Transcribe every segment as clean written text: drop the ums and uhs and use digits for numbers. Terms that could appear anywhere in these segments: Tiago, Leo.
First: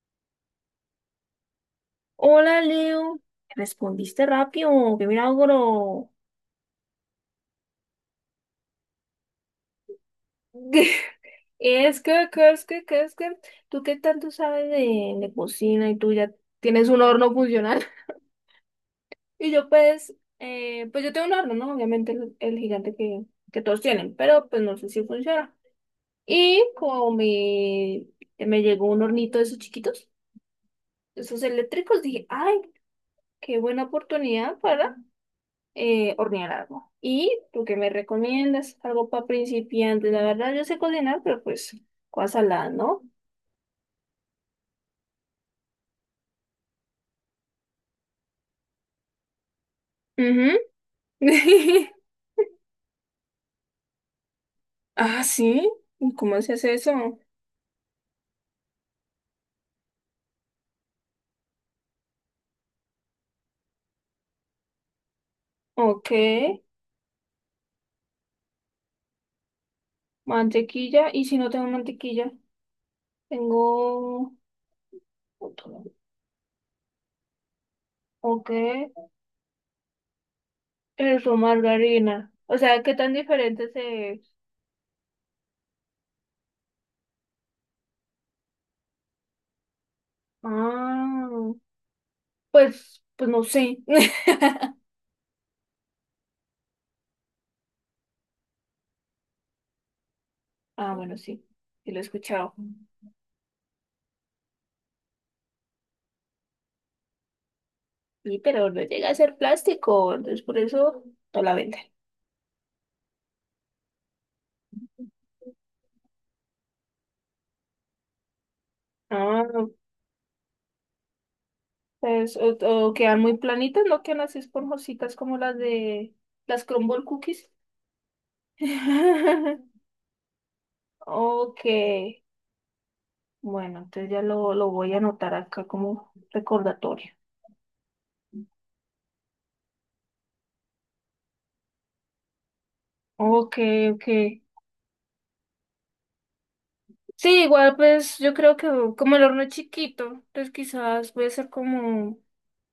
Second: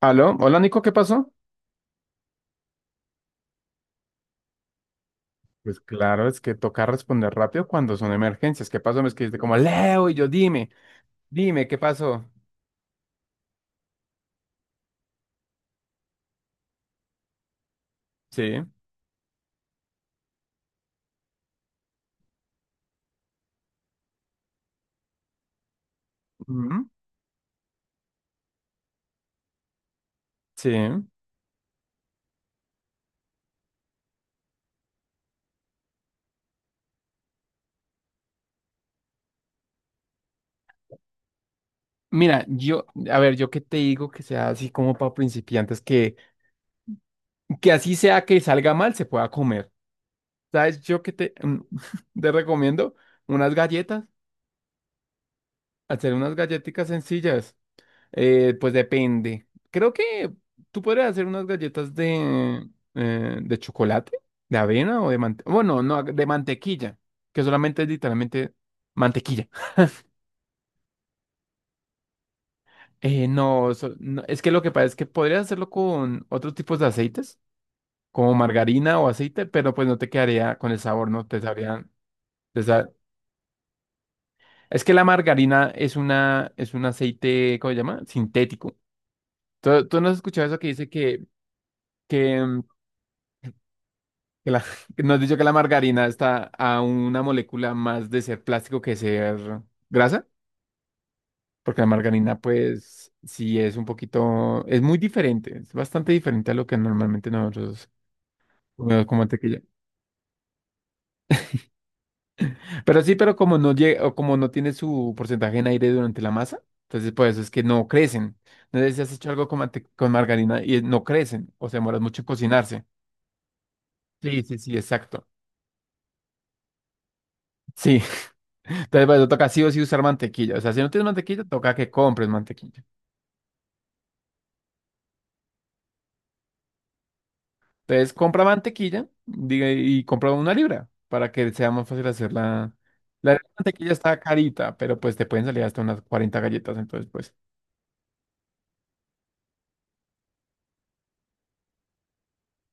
Aló, hola Nico, ¿qué pasó? Hola, Leo. Respondiste rápido, qué Pues milagro. claro, es que toca responder rápido cuando son emergencias. ¿Qué pasó? Me escribiste como Leo y yo, dime, dime, ¿qué Es pasó? que, que, es que, que, es que, tú qué tanto sabes de cocina y tú ya tienes un horno funcional. Sí. Y yo pues, pues yo tengo un horno, ¿no? Obviamente el gigante que todos tienen, pero pues no sé si funciona. Y Ujú. como me, Me llegó un hornito de esos chiquitos, Sí. esos eléctricos, dije, ay, qué buena oportunidad para hornear algo. ¿Y tú qué me recomiendas? Algo para principiantes. La verdad, yo sé cocinar, pero pues, cosa Mira, la, yo, ¿no? a ver, yo qué te digo que sea así como para principiantes, que así sea que salga mal, se pueda comer. Ujú. ¿Sabes? Yo que te recomiendo unas galletas, Ah, sí. hacer unas ¿Cómo se hace galletitas eso? sencillas. Pues depende. Creo que tú podrías hacer unas galletas de, de chocolate, de avena o de mantequilla. Bueno, no, Ok. de mantequilla, que solamente es literalmente mantequilla. Mantequilla. ¿Y si no tengo mantequilla? No, no, Tengo... es que lo que pasa es que podrías hacerlo con otros tipos de aceites, como Ok. margarina o aceite, pero pues no te quedaría con el sabor, no Eso, te sabrían. margarina. O te sea, sa- ¿qué tan diferente se... Es que la margarina es un aceite, ¿cómo se llama? Sintético. ¿Tú no has escuchado eso que dice Ah, que, pues no sé. que la- que Nos has dicho que la margarina está a una molécula más de ser plástico que ser grasa, Ah, bueno, sí. porque la Sí lo he margarina, escuchado. pues, es muy diferente, es bastante diferente a lo que normalmente nosotros Sí, pero no comemos llega a como ser mantequilla. plástico, entonces por eso no la venden. Pero sí, pero como no llega, o como no tiene su porcentaje en aire durante la masa, entonces por eso es que no crecen. No sé si has hecho algo con, Ah, mante- con margarina y no crecen, o se demoras mucho en pues, cocinarse. o quedan muy planitas, no quedan así Sí, sí, sí, esponjositas exacto. como las de las crumble Cookies. Sí, entonces por eso toca sí o sí usar mantequilla. O sea, si no tienes mantequilla, Ok, toca que compres mantequilla. bueno, entonces ya lo voy a anotar acá como recordatorio. Entonces compra mantequilla diga, y compra una libra para que sea más fácil hacer la... La Ok, mantequilla ok. está carita, pero pues te pueden salir hasta unas 40 galletas, entonces pues... Sí, igual pues yo creo que como el horno es chiquito, entonces quizás voy a hacer como,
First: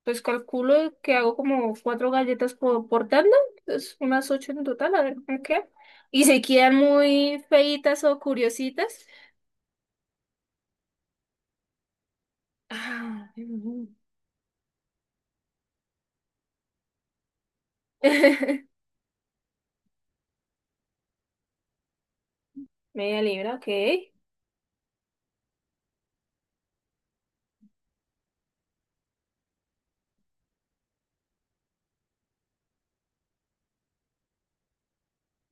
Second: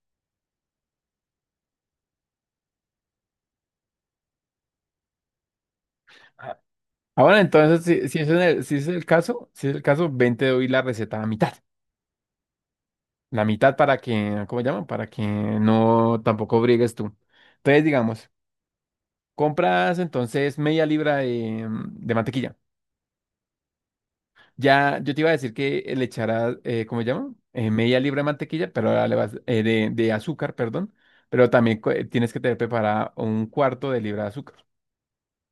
pues calculo que hago como cuatro galletas por tanda, entonces unas ocho en total, a ver cómo queda. Y si ah, quedan Ahora, muy entonces, feitas o si ese es el curiositas. caso, si es el caso, ven, te doy la receta a mitad. Ah. La mitad para que, ¿cómo llaman? Para que no tampoco brigues tú. Entonces, digamos, compras entonces media libra de mantequilla. Media libra, ok. Ya, yo te iba a decir que le echarás, ¿cómo se llama? Media libra de mantequilla, pero ahora le vas, de azúcar, perdón. Pero también tienes que tener preparada un cuarto de libra de azúcar.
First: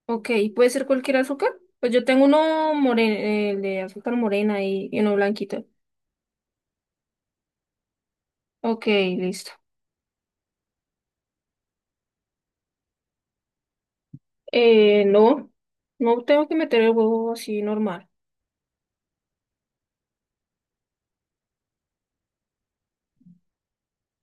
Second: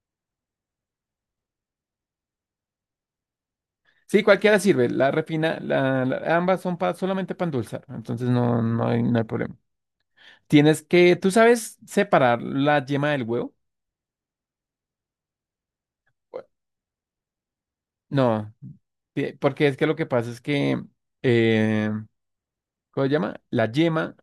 Ok, ¿puede ser cualquier azúcar? Pues yo tengo uno moreno, el de azúcar Sí, cualquiera morena sirve. Y La uno refina, blanquito. la- ambas son solamente para endulzar. Entonces no, Ok, no hay listo. problema. Tienes que, ¿tú sabes separar la yema del huevo? No, no Bueno, tengo que meter el huevo así normal. no, porque es que lo que pasa es que, eh, ¿cómo se llama? La yema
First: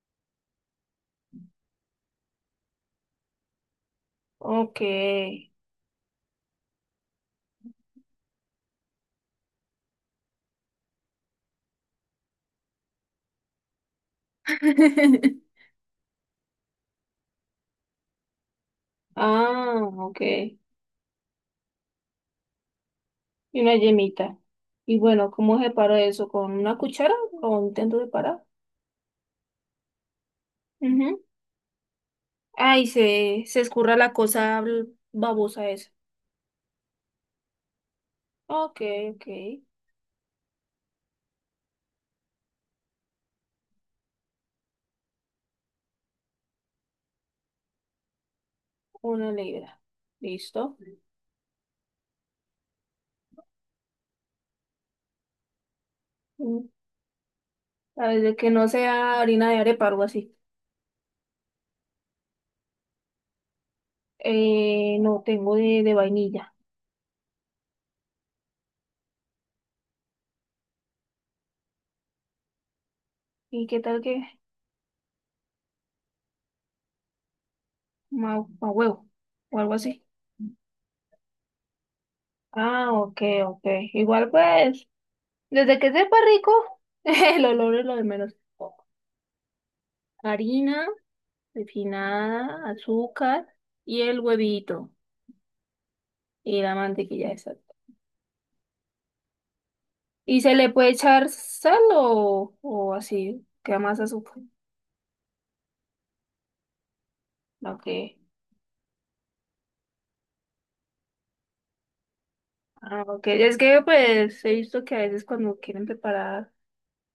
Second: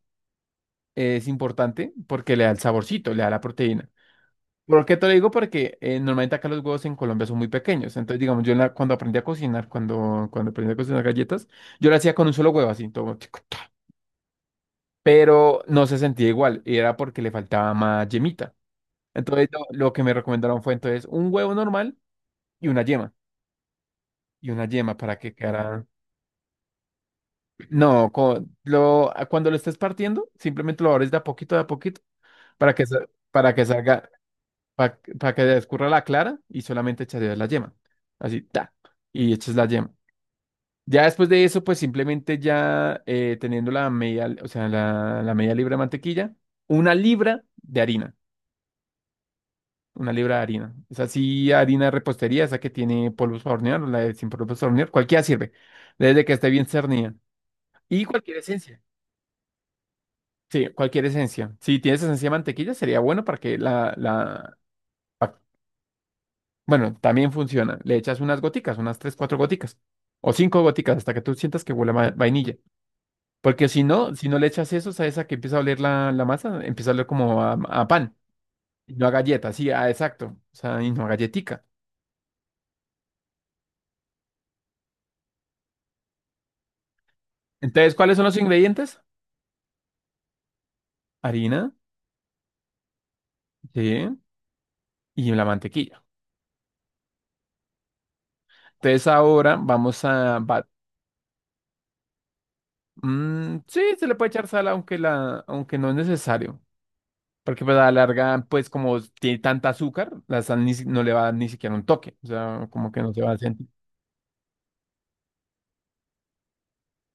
es importante porque le da el saborcito, le da la proteína. Ok. ¿Por qué te lo digo? Porque normalmente acá los huevos en Colombia son muy pequeños. Entonces, digamos, yo cuando aprendí a cocinar, cuando aprendí a cocinar galletas, yo lo hacía con un solo huevo, así, todo, tic, tac. Pero no se sentía igual y era porque le faltaba más yemita. Entonces, lo, Ah, lo que me ok. Y recomendaron fue entonces un huevo normal y una yema. una yemita. Y una yema Y para bueno, que ¿cómo quedara... separo eso? ¿Con una cuchara o intento No, separar? Cuando lo estés partiendo, simplemente lo abres Ujú. De a poquito, Ay, para se que escurra salga... la cosa para que babosa escurra esa. la clara y solamente echarías la yema. Así, ta, Ok, ok. y echas la yema. Ya después de eso, pues simplemente ya teniendo la media, o sea, la media libra de mantequilla, una libra de harina, Una libra. una libra de harina. Listo. Es así, harina de repostería, esa que tiene polvos para hornear, o la de sin polvos para hornear, cualquiera sirve, desde que esté bien Mm. cernida. Y A ver, de cualquier que no esencia. sea harina de arepa o algo así. Sí, cualquier esencia. Si tienes esencia de mantequilla, sería bueno para que la, No, para tengo de vainilla. bueno, también funciona. Le echas unas goticas, unas tres, cuatro goticas. O cinco goticas hasta que tú sientas que huele a vainilla. ¿Y Porque qué si tal no, que si no le echas eso, ¿sabes a esa que empieza a oler la masa, empieza a oler como a pan? Ma Y no huevo a galleta, o sí, algo así? exacto. O sea, y no a galletica. Ah, ok, ok. Igual pues. Desde que sepa rico, el olor es Entonces, lo de ¿cuáles son menos. los ingredientes? Harina Harina, refinada, azúcar y sí, el huevito y la mantequilla. y la mantequilla esa. Entonces, ahora vamos a... ¿Y se le puede echar sal o así? Queda sí, más se le puede azúcar. echar sal, aunque, aunque no es necesario. Porque pues a la Ok. larga, pues como tiene tanta azúcar, la sal ni si- no le va a dar ni siquiera un toque. O sea, como que Ah, no se ok. va a Es sentir. que pues he visto que a veces cuando quieren preparar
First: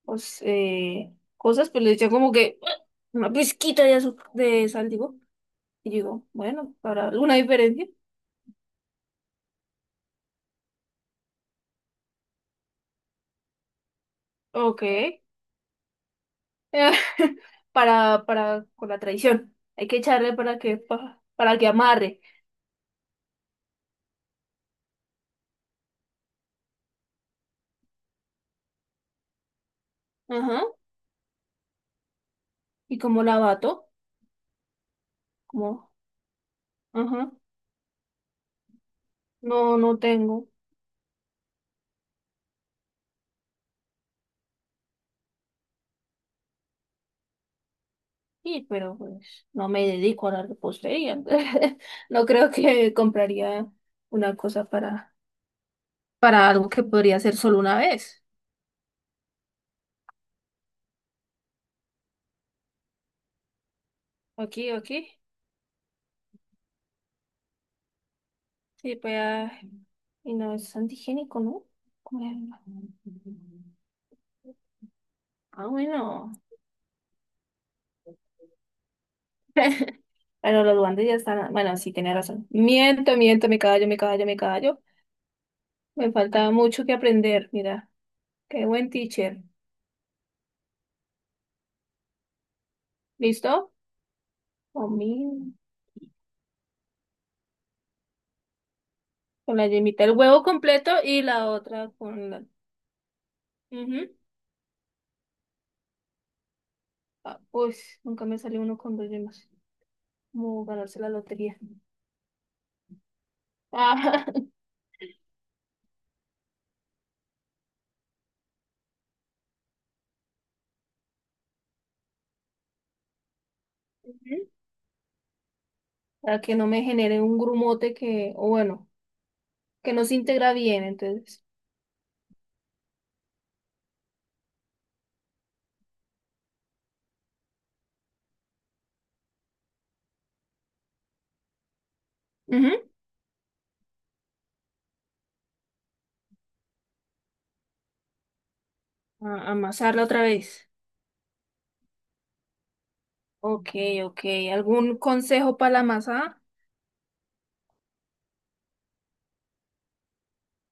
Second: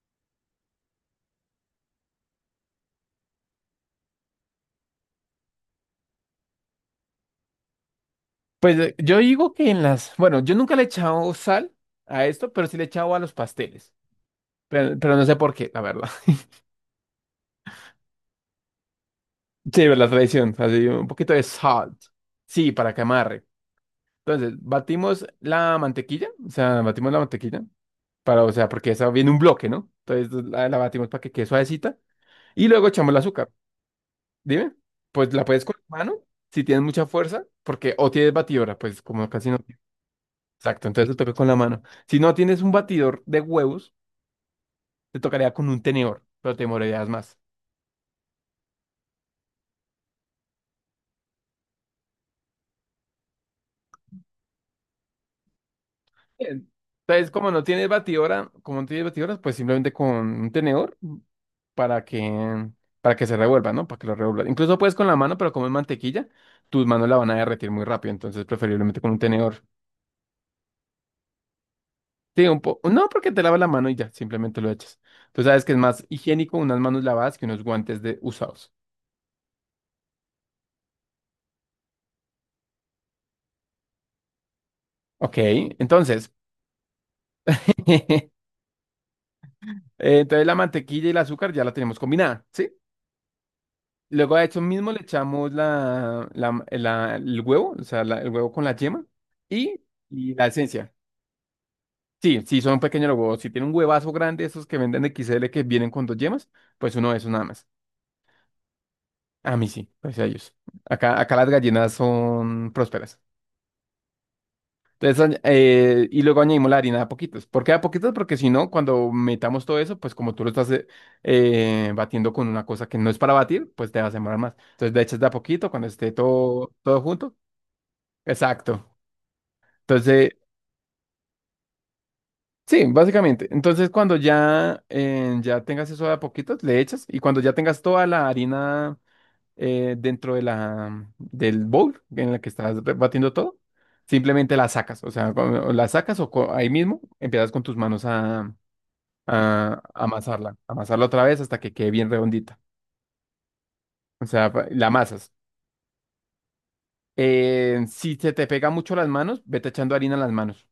pues, cosas, pues le echan como que ¡ah! Una pizquita de azúcar, de sal, digo. Y digo, bueno, para alguna diferencia. Pues yo digo que en las... Bueno, yo nunca le he echado sal a esto, pero sí le he echado a los pasteles. Pero Ok. no sé por qué, la verdad. Con la tradición Sí, hay que la echarle tradición. para que, Así, un poquito de para que sal. amarre. Sí, para que amarre. Entonces, batimos la mantequilla. O sea, batimos la mantequilla. Para, o sea, porque esa viene un bloque, ¿no? Entonces Ajá. la batimos para que quede suavecita. Y luego Y echamos el como la azúcar. bato, Dime, pues la puedes con como, la mano, si tienes mucha ajá, fuerza, porque o tienes batidora, pues como casi no no, tienes. no tengo. Exacto, entonces te toca con la mano. Si no tienes un batidor de huevos, te tocaría con un tenedor, pero te demorarías más. Y, pero pues, no me dedico a la repostería. No creo que compraría una cosa para algo Bien. que podría Entonces, hacer como solo no una tienes vez. batidora, como no tienes batidoras, pues simplemente con un tenedor para que para que se revuelva, ¿no? Para que lo revuelva. Incluso puedes con la Aquí. mano, pero como es mantequilla, tus manos la van a derretir muy rápido, entonces Sí, preferiblemente con pues, un ah, tenedor. y no es antigénico, ¿no? Como- Sí, un era. poco. No, porque te lavas la mano y ya, simplemente lo echas. Tú sabes Ah, que es más bueno. higiénico unas manos lavadas que unos guantes de usados. Bueno, los duendes ya están. Bueno, sí, tenía razón. Miento, miento, me callo. Ok, Me entonces, falta mucho que aprender. Mira, eh, qué buen teacher. entonces la mantequilla y el azúcar ya la tenemos combinada, ¿sí? ¿Listo? Luego a eso mismo Con le echamos mi- el huevo, o sea, el huevo con la yema con la y, yemita, el y huevo la completo esencia. y la otra con Sí, la. sí, son pequeños los huevos. Si tienen un huevazo Ujú. grande, esos que venden de XL que vienen con dos yemas, pues uno de esos Ah, nada más. uy, nunca me salió uno con dos yemas. A mí sí, pues a ellos. Como ganarse la Acá las lotería. gallinas son prósperas. Ah. Entonces, y luego añadimos la harina de a poquitos. ¿Por qué de a poquitos? Porque si no, cuando metamos todo eso, pues como tú lo estás batiendo con una cosa que no es para batir, pues te vas a demorar Ujú. más. Entonces le echas de a poquito cuando esté Para que no todo, me todo genere junto. un grumote que, o bueno, Exacto. que no se Entonces, integra bien, entonces. sí, básicamente. Entonces cuando ya, ya tengas eso de a poquitos, le echas. Y cuando ya tengas toda la harina dentro de del bowl en la que estás Ujú. Batiendo todo, simplemente la sacas. O sea, la sacas o ahí mismo empiezas con tus manos A- a amasarla otra amasarla, vez. amasarla otra vez hasta que quede bien redondita. Ok, ok. O sea, la ¿Algún amasas. consejo para la masa? Si se te pega mucho las manos, vete echando harina en las manos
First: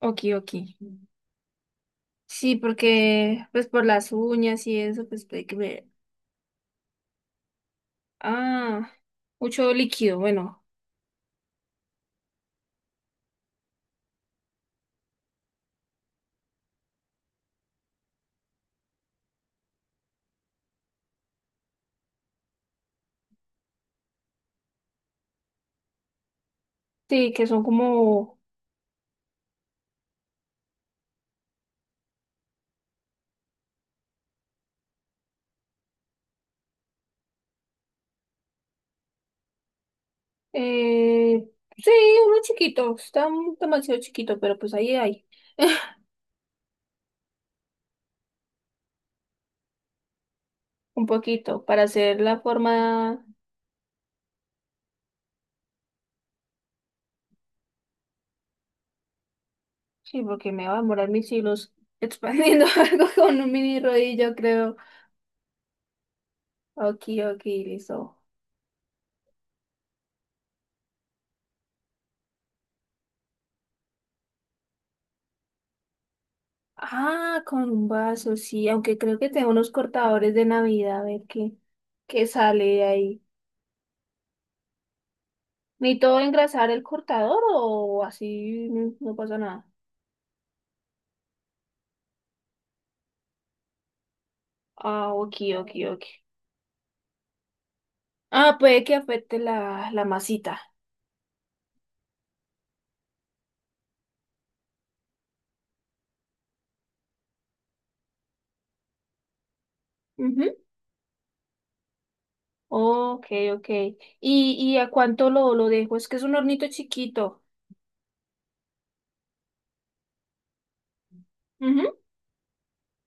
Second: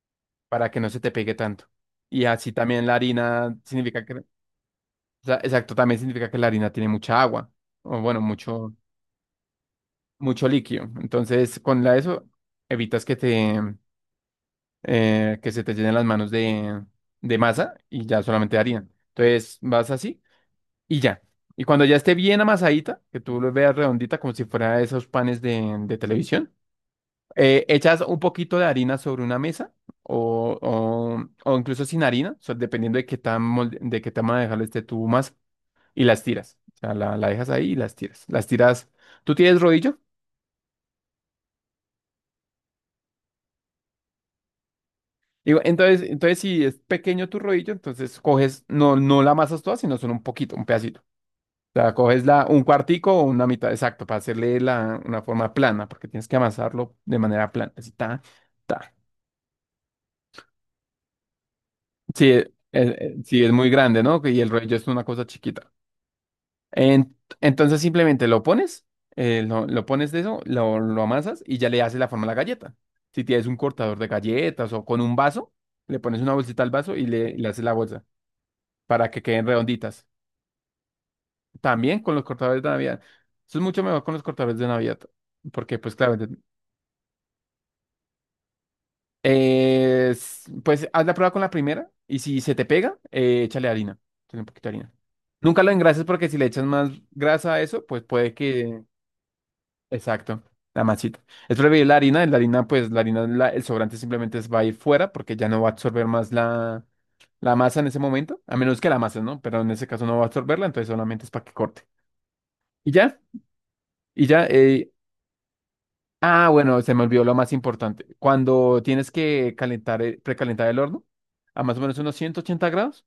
Ok, ok. para que no se te pegue tanto. Y así Sí, también la porque harina pues por significa las que, o uñas y eso, pues sea, hay que exacto, ver. también significa que la harina tiene mucha agua o bueno, mucho, Ah, mucho líquido, mucho bueno. líquido. Entonces, con la eso evitas que que se te llenen las manos de masa y ya solamente harina. Entonces, vas así, y ya. Y cuando ya esté bien amasadita, que tú lo veas redondita como si fuera esos panes de televisión, Sí, que son echas un como... poquito de harina sobre una mesa o, o, o incluso sin harina, o sea, dependiendo de qué de qué tamaño dejarlo este tu masa, y las tiras. O sea, la dejas ahí y las tiras. Las tiras. ¿Tú tienes rodillo? Eh, sí, uno chiquito, está demasiado chiquito, pero pues ahí hay. Digo, entonces, si es pequeño tu rodillo, entonces coges, no, no la amasas toda, sino solo un poquito, un pedacito. Un poquito, para Sea, hacer coges la un cuartico o forma... una mitad, exacto, para hacerle una forma plana, porque tienes que amasarlo de manera plana. Así, ta, ta. Sí, porque me va a demorar mis hilos Sí, eh, expandiendo algo eh, con sí, un es muy mini grande, ¿no? rodillo, Y el rollo creo. es una cosa chiquita. Ok, ok, Entonces listo. simplemente lo pones de eso, lo amasas y ya le haces la forma a la galleta. Si tienes un cortador de galletas o con un vaso, le pones una bolsita al vaso y le, Ah, le haces con la un bolsa vaso, sí, aunque para creo que que queden tengo unos redonditas. cortadores de Navidad, a ver qué, También con los qué cortadores sale de de Navidad. ahí. Eso es mucho mejor con los cortadores de Navidad. Porque, pues claro, ¿Necesito engrasar el cortador o así no, no pasa nada? Pues haz la prueba con la primera y si se te pega, échale harina. Échale un poquito de harina. Ah, ok, Nunca lo ok, ok. engrases porque si le echas más grasa a eso, pues puede Ah, que... puede que afecte la Exacto, masita. la masita. Es preferible la harina, el sobrante simplemente va a ir fuera porque ya no va a absorber más la masa en ese momento, a menos que la masa, ¿no? Pero en ese caso no va a Ujú. absorberla, entonces solamente es para que corte. Y ya, Ok, ok. y ya, ¿Y eh, a cuánto lo dejo? Es que es un ah, hornito bueno, se me olvidó lo chiquito. más importante. Cuando tienes que calentar, precalentar el horno a más o Ujú. menos unos 180 grados,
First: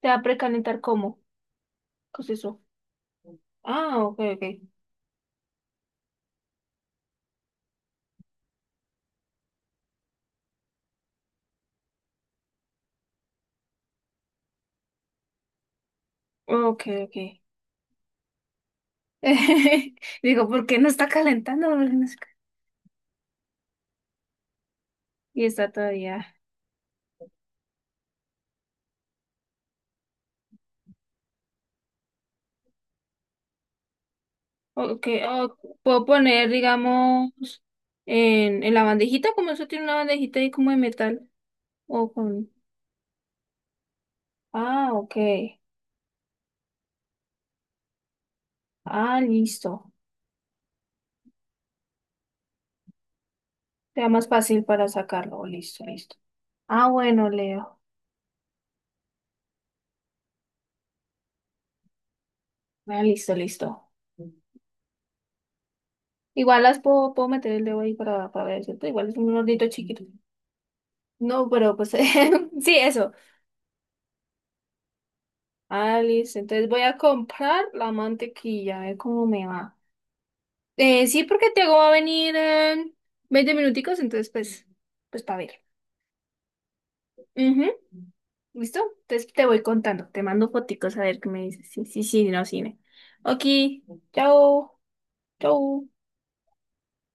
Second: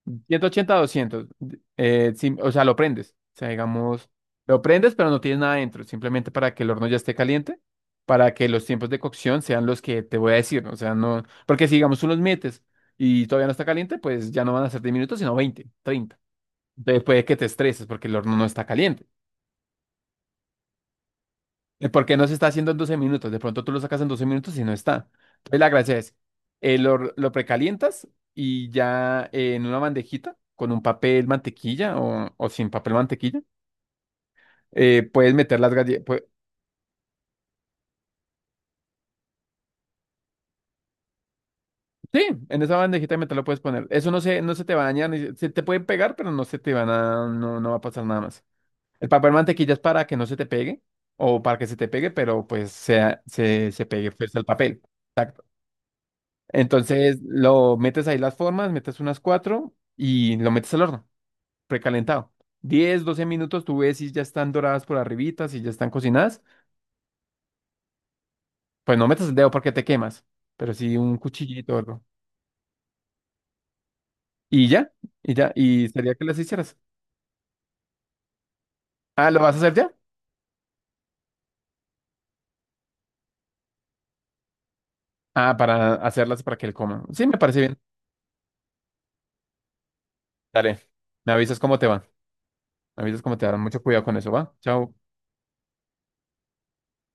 ¿Te va a 180 a precalentar cómo? 200, ¿Qué es o eso? sea, lo prendes. O sea, Ah, digamos, ok, lo ok. prendes, pero no tienes nada dentro, simplemente para que el horno ya esté caliente, para que los tiempos de cocción sean los que te voy a decir, ¿no? O sea, no, porque si digamos tú los metes y todavía no está caliente, pues ya no van a ser 10 minutos, sino 20, 30. Ok, Entonces puede que ok. te estreses porque el horno no está caliente. Digo, ¿por qué no está calentando? Porque no se está haciendo en 12 minutos. De pronto tú lo sacas en 12 minutos y no está. Y Entonces la está gracia es, todavía. lo precalientas y ya en una bandejita con un papel mantequilla o sin papel mantequilla, Ok, eh, puedes o meter las puedo galletas. poner, digamos, en la bandejita, como eso tiene una bandejita ahí como de metal. O Sí, con. en esa bandejita de metal lo puedes poner. Eso no se te va a Ah, dañar, se ok. te pueden pegar, pero no se te van a, no, no va a pasar nada más. El Ah, papel mantequilla es listo. para que no se te pegue o para que se te pegue, pero pues sea, se pegue Sea más pues, el fácil papel. para sacarlo. Listo, listo. Ah, Entonces bueno, lo Leo. metes ahí las formas, metes unas cuatro y lo metes al horno, precalentado. Ah, 10, 12 listo, minutos, listo. tú ves si ya están doradas por arribita, si ya están cocinadas. Igual las puedo, puedo meter el dedo ahí para ver, ¿cierto? Pues no Igual es metas el un dedo hornito porque te chiquito. quemas, pero sí un No, cuchillito pero o pues algo. sí, eso. Y ya, y Ah, sería que las listo. Entonces hicieras. voy a comprar la mantequilla, a ver cómo Ah, ¿lo me vas a hacer va. ya? Sí, porque Tiago va a venir en 20 minuticos, entonces pues, pues para Ah, ver. para hacerlas para que él coma. Sí, me parece Ujú. bien. ¿Listo? Entonces te voy contando, te mando Dale, foticos a ver qué me me avisas dices. cómo Sí, te sí, va. sí, no, cine. Me avisas cómo Ok, te va. Mucho cuidado con eso, ¿va? chao, Chao. chao.